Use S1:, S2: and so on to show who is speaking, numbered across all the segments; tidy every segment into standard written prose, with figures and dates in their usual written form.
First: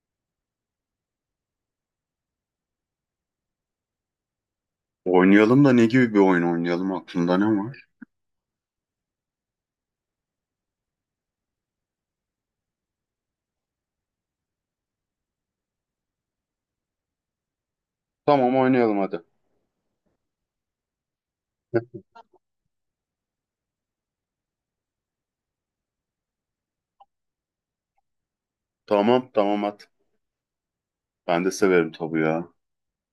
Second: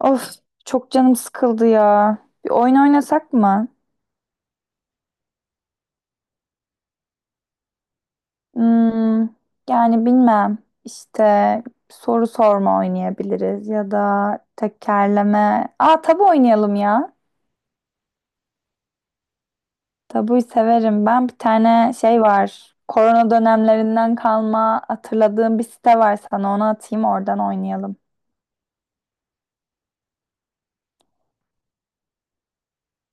S1: Of, çok canım sıkıldı ya. Bir oyun oynasak mı?
S2: Oynayalım da ne gibi bir oyun oynayalım? Aklında ne var?
S1: Hmm, yani bilmem. İşte soru sorma oynayabiliriz ya da tekerleme. Aa, tabu oynayalım ya.
S2: Tamam, oynayalım hadi.
S1: Tabuyu severim. Ben bir tane
S2: Heh,
S1: şey var. Korona dönemlerinden kalma hatırladığım bir site var sana. Onu atayım oradan oynayalım.
S2: tamam tamam, at. Ben de severim tabu ya.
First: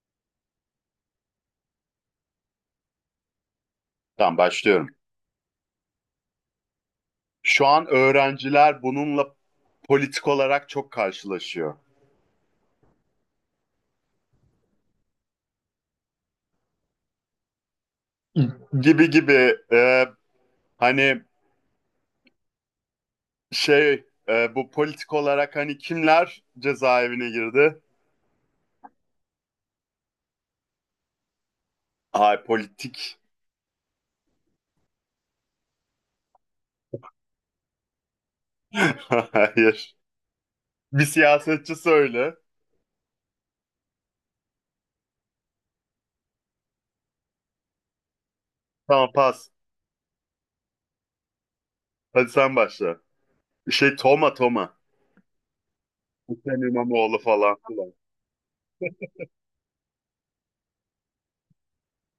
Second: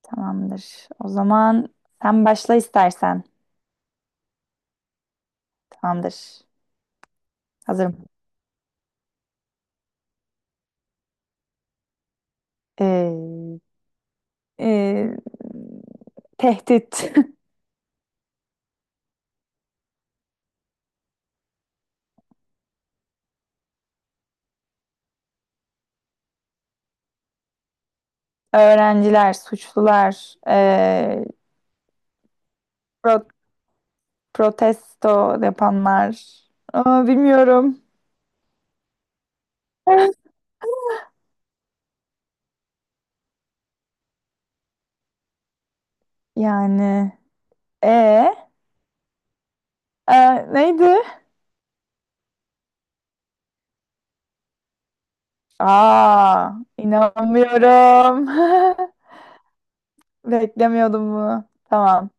S1: Tamamdır. O zaman sen başla istersen.
S2: Tamam, başlıyorum.
S1: Tamamdır.
S2: Şu an
S1: Hazırım.
S2: öğrenciler bununla politik olarak çok karşılaşıyor.
S1: Ee, ee, Tehdit.
S2: Gibi gibi hani bu politik olarak hani kimler cezaevine girdi?
S1: Öğrenciler, suçlular,
S2: Ay politik.
S1: pro- protesto yapanlar. Aa, bilmiyorum.
S2: Hayır. Bir siyasetçi söyle.
S1: Yani. E,
S2: Tamam, pas.
S1: Neydi?
S2: Hadi sen başla. Şey Toma Toma.
S1: Aa,
S2: Hüseyin İmamoğlu falan.
S1: inanmıyorum. Beklemiyordum bunu. Tamam.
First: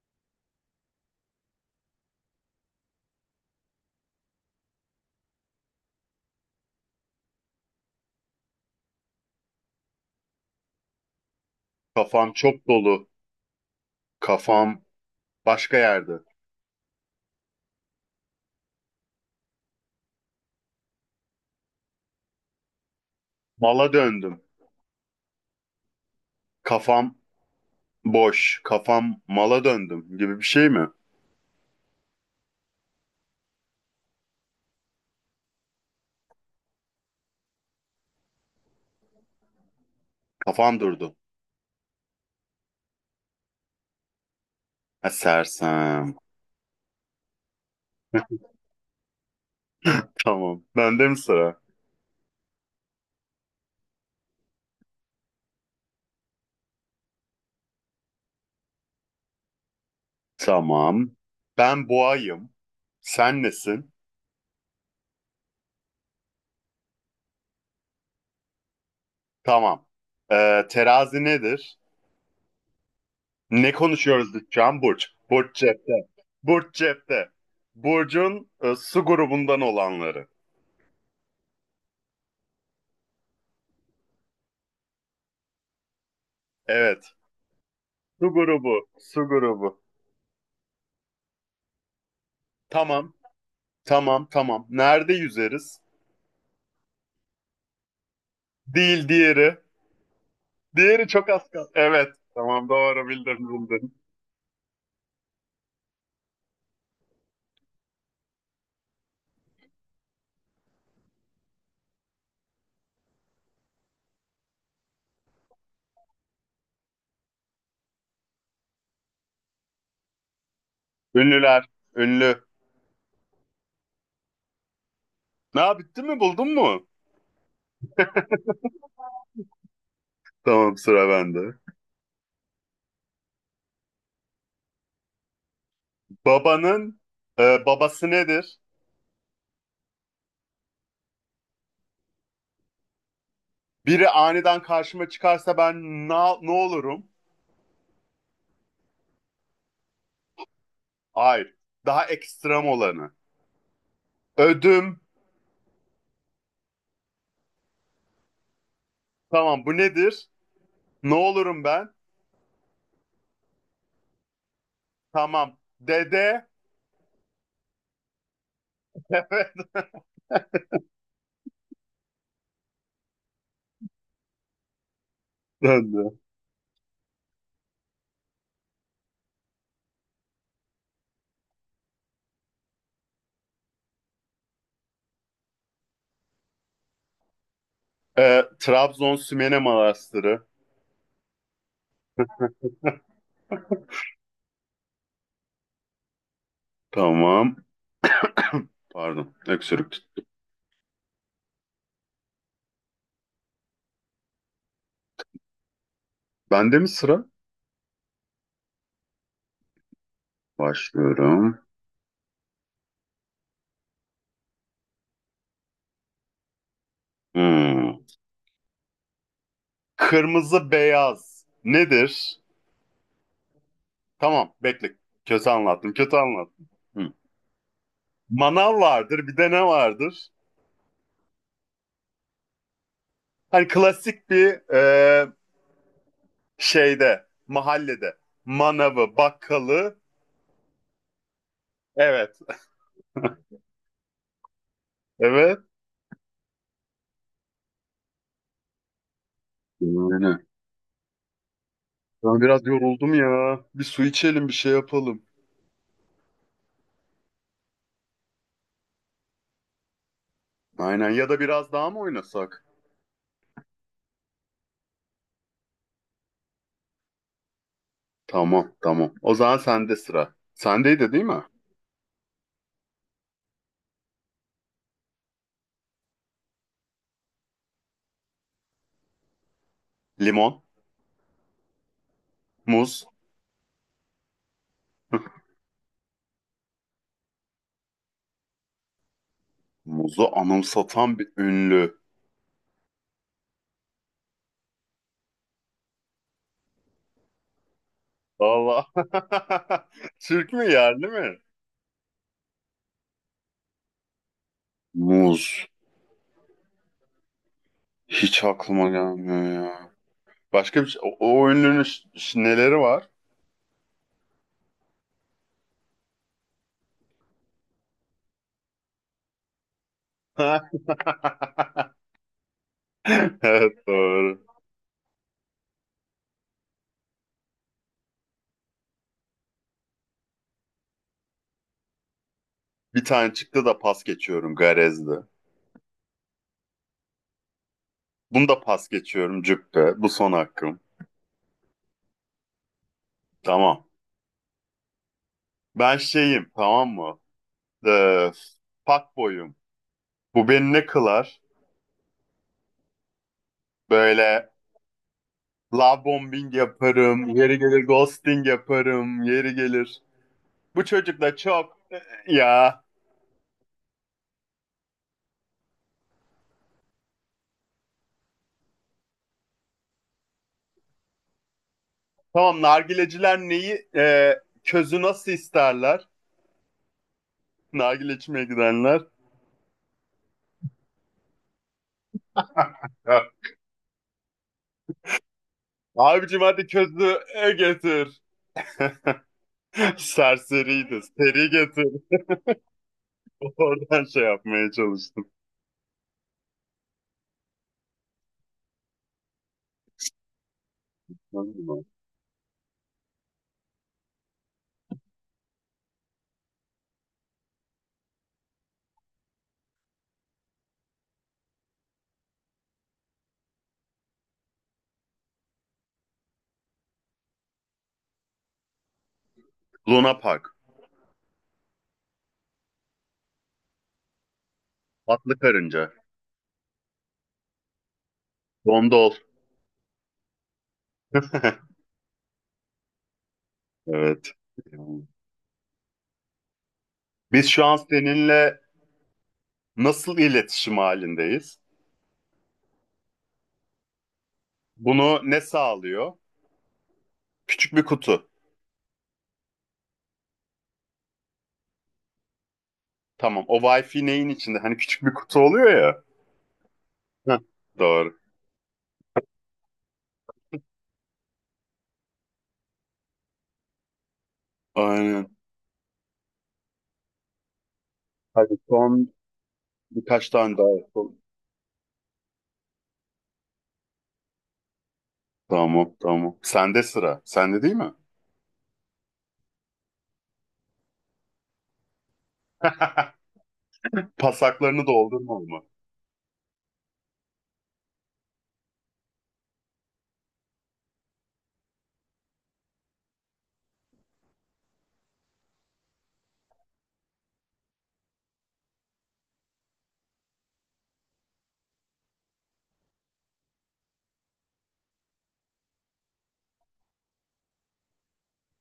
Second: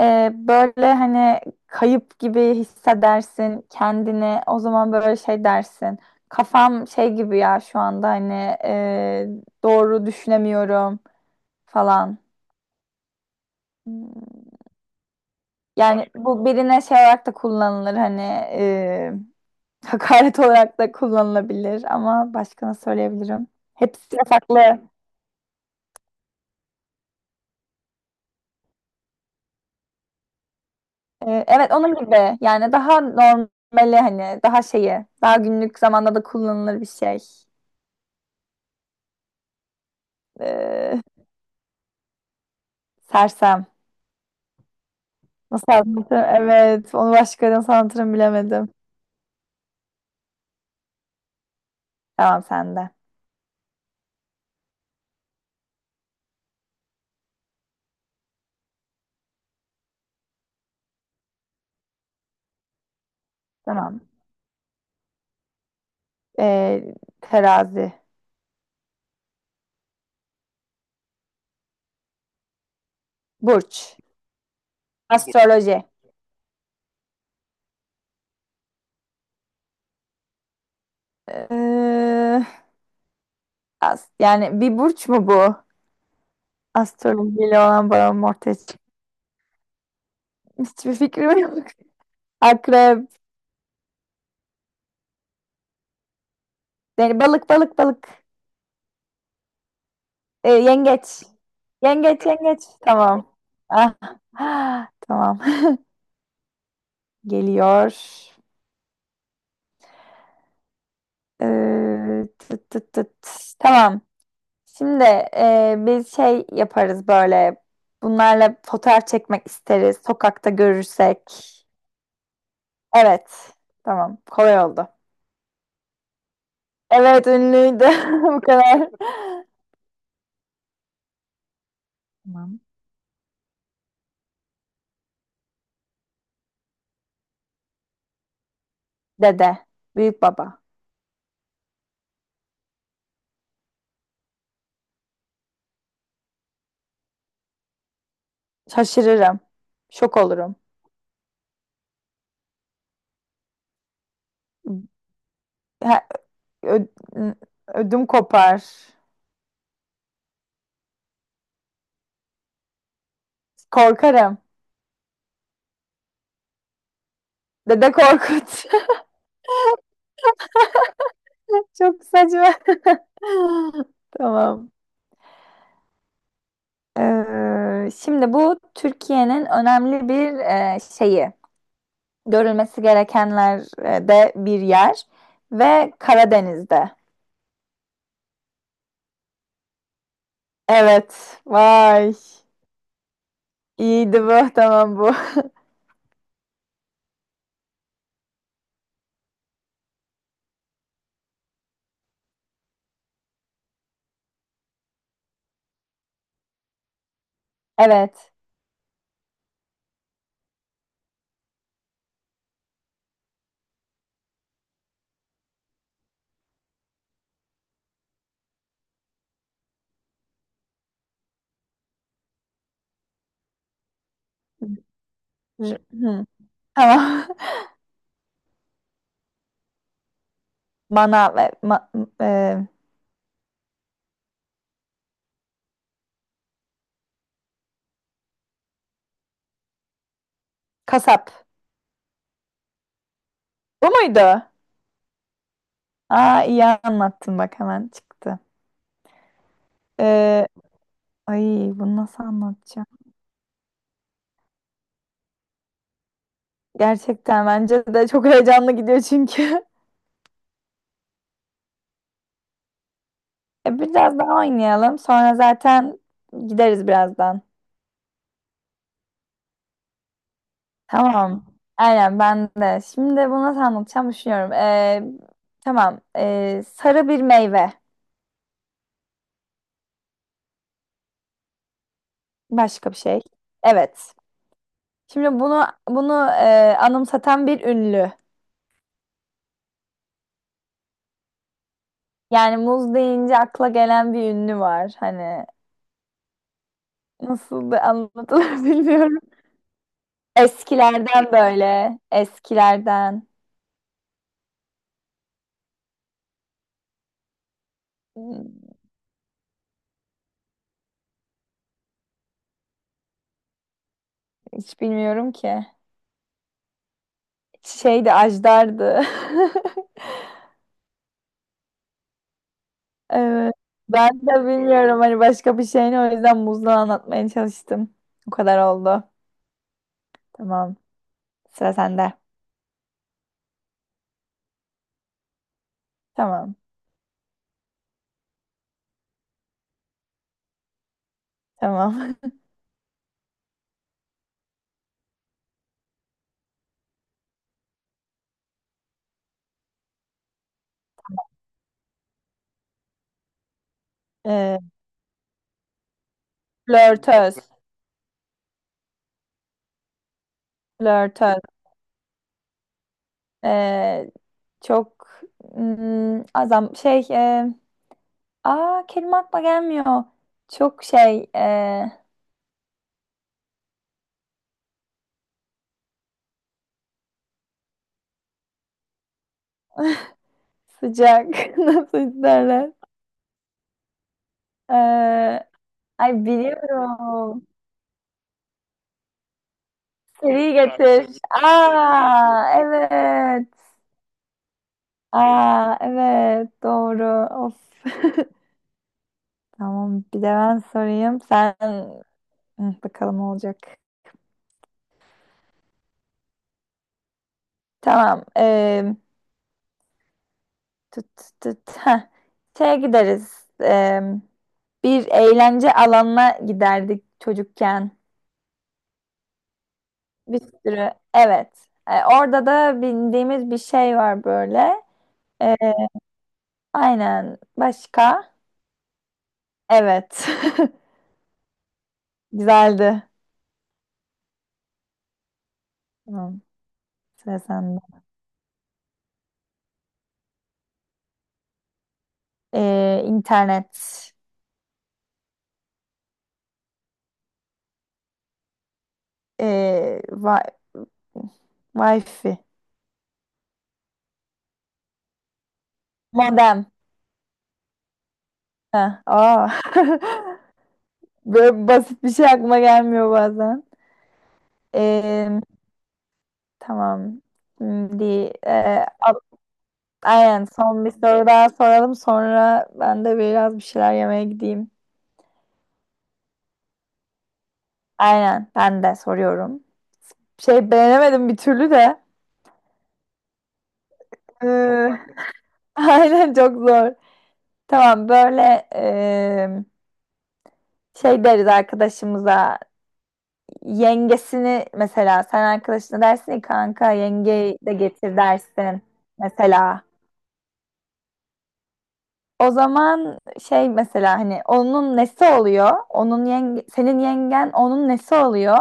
S1: E, böyle hani kayıp gibi hissedersin kendini. O zaman böyle şey dersin. Kafam şey gibi ya şu anda hani e, doğru düşünemiyorum falan.
S2: Kafam çok dolu.
S1: Hmm.
S2: Kafam başka
S1: Yani
S2: yerde.
S1: bu birine şey olarak da kullanılır hani e, hakaret olarak da kullanılabilir ama başka nasıl söyleyebilirim?
S2: Mala
S1: Hepsi
S2: döndüm.
S1: farklı.
S2: Kafam boş. Kafam mala döndüm gibi bir şey mi?
S1: E, evet onun gibi yani daha normali hani daha şeyi daha günlük zamanda da kullanılır bir şey.
S2: Kafam
S1: E,
S2: durdu.
S1: sersem.
S2: Ha,
S1: Nasıl
S2: sersem.
S1: anlatırım? Evet onu başka nasıl anlatırım bilemedim.
S2: Tamam. Bende mi sıra?
S1: Tamam sende.
S2: Tamam. Ben boğayım. Sen nesin?
S1: Tamam. E, terazi.
S2: Tamam. Terazi nedir? Ne
S1: Burç.
S2: konuşuyoruz Can? Burç. Burç
S1: Astroloji.
S2: cepte. Burç cepte. Burcun su grubundan olanları.
S1: E, yani bir burç mu bu?
S2: Evet.
S1: Astrolojiyle olan bağım
S2: Su
S1: ortaya
S2: grubu.
S1: çıktı.
S2: Su grubu.
S1: Hiçbir fikrim yok. Akrep.
S2: Tamam. Tamam tamam. Nerede yüzeriz?
S1: Yani balık balık balık.
S2: Değil diğeri. Diğeri
S1: Yengeç.
S2: çok az kaldı. Evet.
S1: Yengeç yengeç.
S2: Tamam, doğru
S1: Tamam.
S2: bildim bildim.
S1: Ah. Ah, tamam. Geliyor. Tıt tıt tıt. Tamam. Şimdi biz şey yaparız böyle. Bunlarla fotoğraf çekmek isteriz. Sokakta görürsek.
S2: Ünlüler. Ünlü.
S1: Evet. Tamam. Kolay oldu.
S2: Ne yap- bitti mi, buldun mu?
S1: Evet, ünlüydü. Bu kadar.
S2: Tamam, sıra bende.
S1: Tamam.
S2: Babanın babası nedir?
S1: Dede. Büyük baba.
S2: Biri aniden karşıma çıkarsa ben na-, ne olurum?
S1: Şaşırırım. Şok olurum.
S2: Hayır. Daha ekstrem olanı. Ödüm.
S1: Ha, ö- ödüm kopar.
S2: Tamam, bu nedir? Ne olurum ben?
S1: Korkarım.
S2: Tamam. Dede.
S1: Dede Korkut. Çok saçma. Tamam.
S2: Döndü.
S1: Şimdi bu Türkiye'nin önemli bir şeyi. Görülmesi gerekenlerde bir yer ve Karadeniz'de.
S2: E, Trabzon Sümele Manastırı.
S1: Evet. Vay. İyiydi bu. Tamam bu.
S2: Tamam. Pardon, öksürük. Tut- bende mi sıra?
S1: Evet.
S2: Başlıyorum. Hmm. Kırmızı beyaz nedir? Tamam, bekle. Kötü
S1: Hı,
S2: anlattım, kötü anlattım. Hı.
S1: tamam.
S2: Manav vardır, bir de ne vardır?
S1: Manav, e,
S2: Hani klasik bir şeyde, mahallede. Manavı, bakkalı.
S1: kasap.
S2: Evet,
S1: Bu muydu?
S2: evet.
S1: Aa, iyi anlattın bak hemen çıktı.
S2: Yani.
S1: Ee, ay, bunu nasıl
S2: Ben biraz
S1: anlatacağım?
S2: yoruldum ya. Bir su içelim, bir şey yapalım.
S1: Gerçekten bence de çok heyecanlı gidiyor çünkü.
S2: Aynen, ya da biraz daha mı oynasak?
S1: E, biraz daha oynayalım. Sonra zaten gideriz birazdan.
S2: Tamam, tamam. O zaman sende sıra. Sendeydi değil mi?
S1: Tamam. Aynen ben de. Şimdi bunu nasıl anlatacağım düşünüyorum. Tamam. Sarı bir meyve.
S2: Limon,
S1: Başka bir
S2: muz.
S1: şey. Evet. Şimdi bunu anımsatan bir ünlü.
S2: Muzu anımsatan bir ünlü.
S1: Yani muz deyince akla gelen bir ünlü var. Hani nasıl da anlatılır
S2: Valla.
S1: bilmiyorum.
S2: Türk mü, yerli
S1: Eskilerden
S2: mi?
S1: böyle. Eskilerden.
S2: Muz. Hiç
S1: Hmm.
S2: aklıma gelmiyor ya. Başka bir şey. O, o ünlünün ş- ş- neleri var?
S1: Hiç bilmiyorum ki. Şeydi, Ajdar'dı. Evet.
S2: Evet,
S1: Ben de
S2: doğru.
S1: bilmiyorum hani başka bir şeyini, o yüzden muzla anlatmaya çalıştım. O kadar oldu. Tamam. Sıra sende.
S2: Bir tane çıktı da pas geçiyorum Garez'de.
S1: Tamam.
S2: Bunu da pas geçiyorum Cübbe. Bu son hakkım.
S1: Tamam.
S2: Tamam. Ben şeyim, tamam mı? Ee, Fuckboy'um. Bu beni ne kılar? Böyle
S1: Ee,
S2: love bombing yaparım.
S1: flörtöz.
S2: Yeri gelir ghosting yaparım. Yeri gelir. Bu çocuk da
S1: Flörtöz.
S2: çok ya.
S1: Ee, çok hmm, azam şey e, Aa, kelime aklıma gelmiyor. Çok şey
S2: Tamam, nargileciler neyi közü nasıl isterler? Nargile içmeye gidenler.
S1: sıcak. Nasıl isterler?
S2: Ha.
S1: Ee, Ay,
S2: Abicim hadi közü
S1: biliyorum.
S2: getir.
S1: Seri
S2: Serseriydi.
S1: getir.
S2: Seri
S1: Akşam.
S2: getir.
S1: Aa, evet.
S2: Oradan şey yapmaya çalıştım.
S1: Aa, evet doğru. Of. Tamam, bir de ben sorayım. Sen. Hı, bakalım olacak. Tamam. Tut tut tut. Heh. Şeye gideriz. Bir eğlence alanına giderdik çocukken.
S2: Luna
S1: Bir
S2: Park.
S1: sürü. Evet. Orada da bindiğimiz bir şey var böyle.
S2: Atlı Karınca.
S1: Aynen. Başka?
S2: Dondol.
S1: Evet. Güzeldi.
S2: Evet.
S1: Tamam. Sıra
S2: Biz şu an
S1: sende.
S2: seninle nasıl iletişim halindeyiz?
S1: İnternet.
S2: Bunu ne sağlıyor? Küçük bir kutu.
S1: Wi Wi-Fi.
S2: Tamam. O Wi-Fi neyin içinde? Hani küçük bir kutu oluyor ya.
S1: Modem.
S2: Heh, doğru.
S1: Ha, aa. Böyle basit bir şey aklıma gelmiyor bazen.
S2: Aynen.
S1: Ee, tamam. Şimdi ee,
S2: Hadi son
S1: a-
S2: birkaç
S1: aynen
S2: tane daha
S1: son bir
S2: yapalım.
S1: soru daha soralım. Sonra ben de biraz bir şeyler yemeye gideyim.
S2: Tamam, tamam. Sende sıra. Sende değil mi?
S1: Aynen. Ben de soruyorum. Şey beğenemedim bir türlü de.
S2: Pasaklarını doldurma ama.
S1: Aynen çok zor. Tamam, böyle şey deriz arkadaşımıza, yengesini mesela sen arkadaşına dersin ya, kanka yengeyi de getir dersin mesela. O zaman şey mesela hani onun nesi oluyor? Onun yenge, senin yengen onun nesi oluyor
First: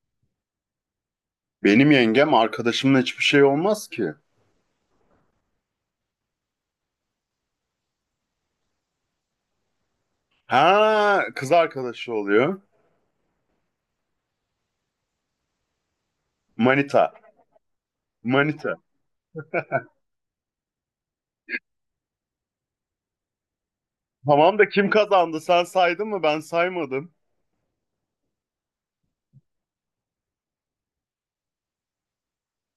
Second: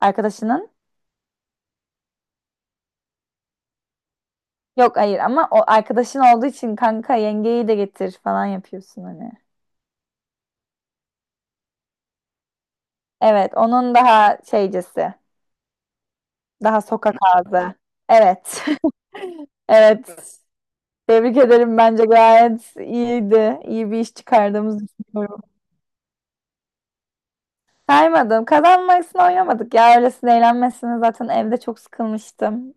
S1: arkadaşının?
S2: Benim yengem arkadaşımla hiçbir şey olmaz ki.
S1: Yok hayır ama o arkadaşın olduğu için kanka yengeyi de getir falan yapıyorsun hani.
S2: Ha, kız arkadaşı oluyor.
S1: Evet, onun daha şeycesi. Daha
S2: Manita.
S1: sokak ağzı. Evet.
S2: Manita.
S1: Evet. Tebrik ederim. Bence gayet iyiydi. İyi bir iş
S2: Tamam da
S1: çıkardığımızı
S2: kim kazandı?
S1: düşünüyorum.
S2: Sen saydın mı? Ben saymadım.
S1: Saymadım. Kazanmasını oynamadık ya. Öylesine eğlenmesine zaten evde çok sıkılmıştım.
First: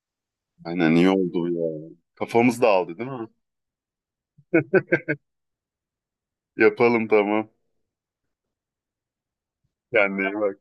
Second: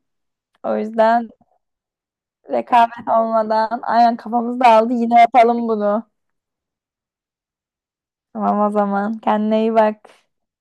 S1: O
S2: Aynen, iyi
S1: yüzden
S2: oldu ya. Kafamız dağıldı
S1: rekabet
S2: değil mi?
S1: olmadan aynen kafamız dağıldı. Yine yapalım bunu.
S2: Yapalım, tamam.
S1: Tamam o zaman. Kendine iyi bak.
S2: Kendine iyi bak.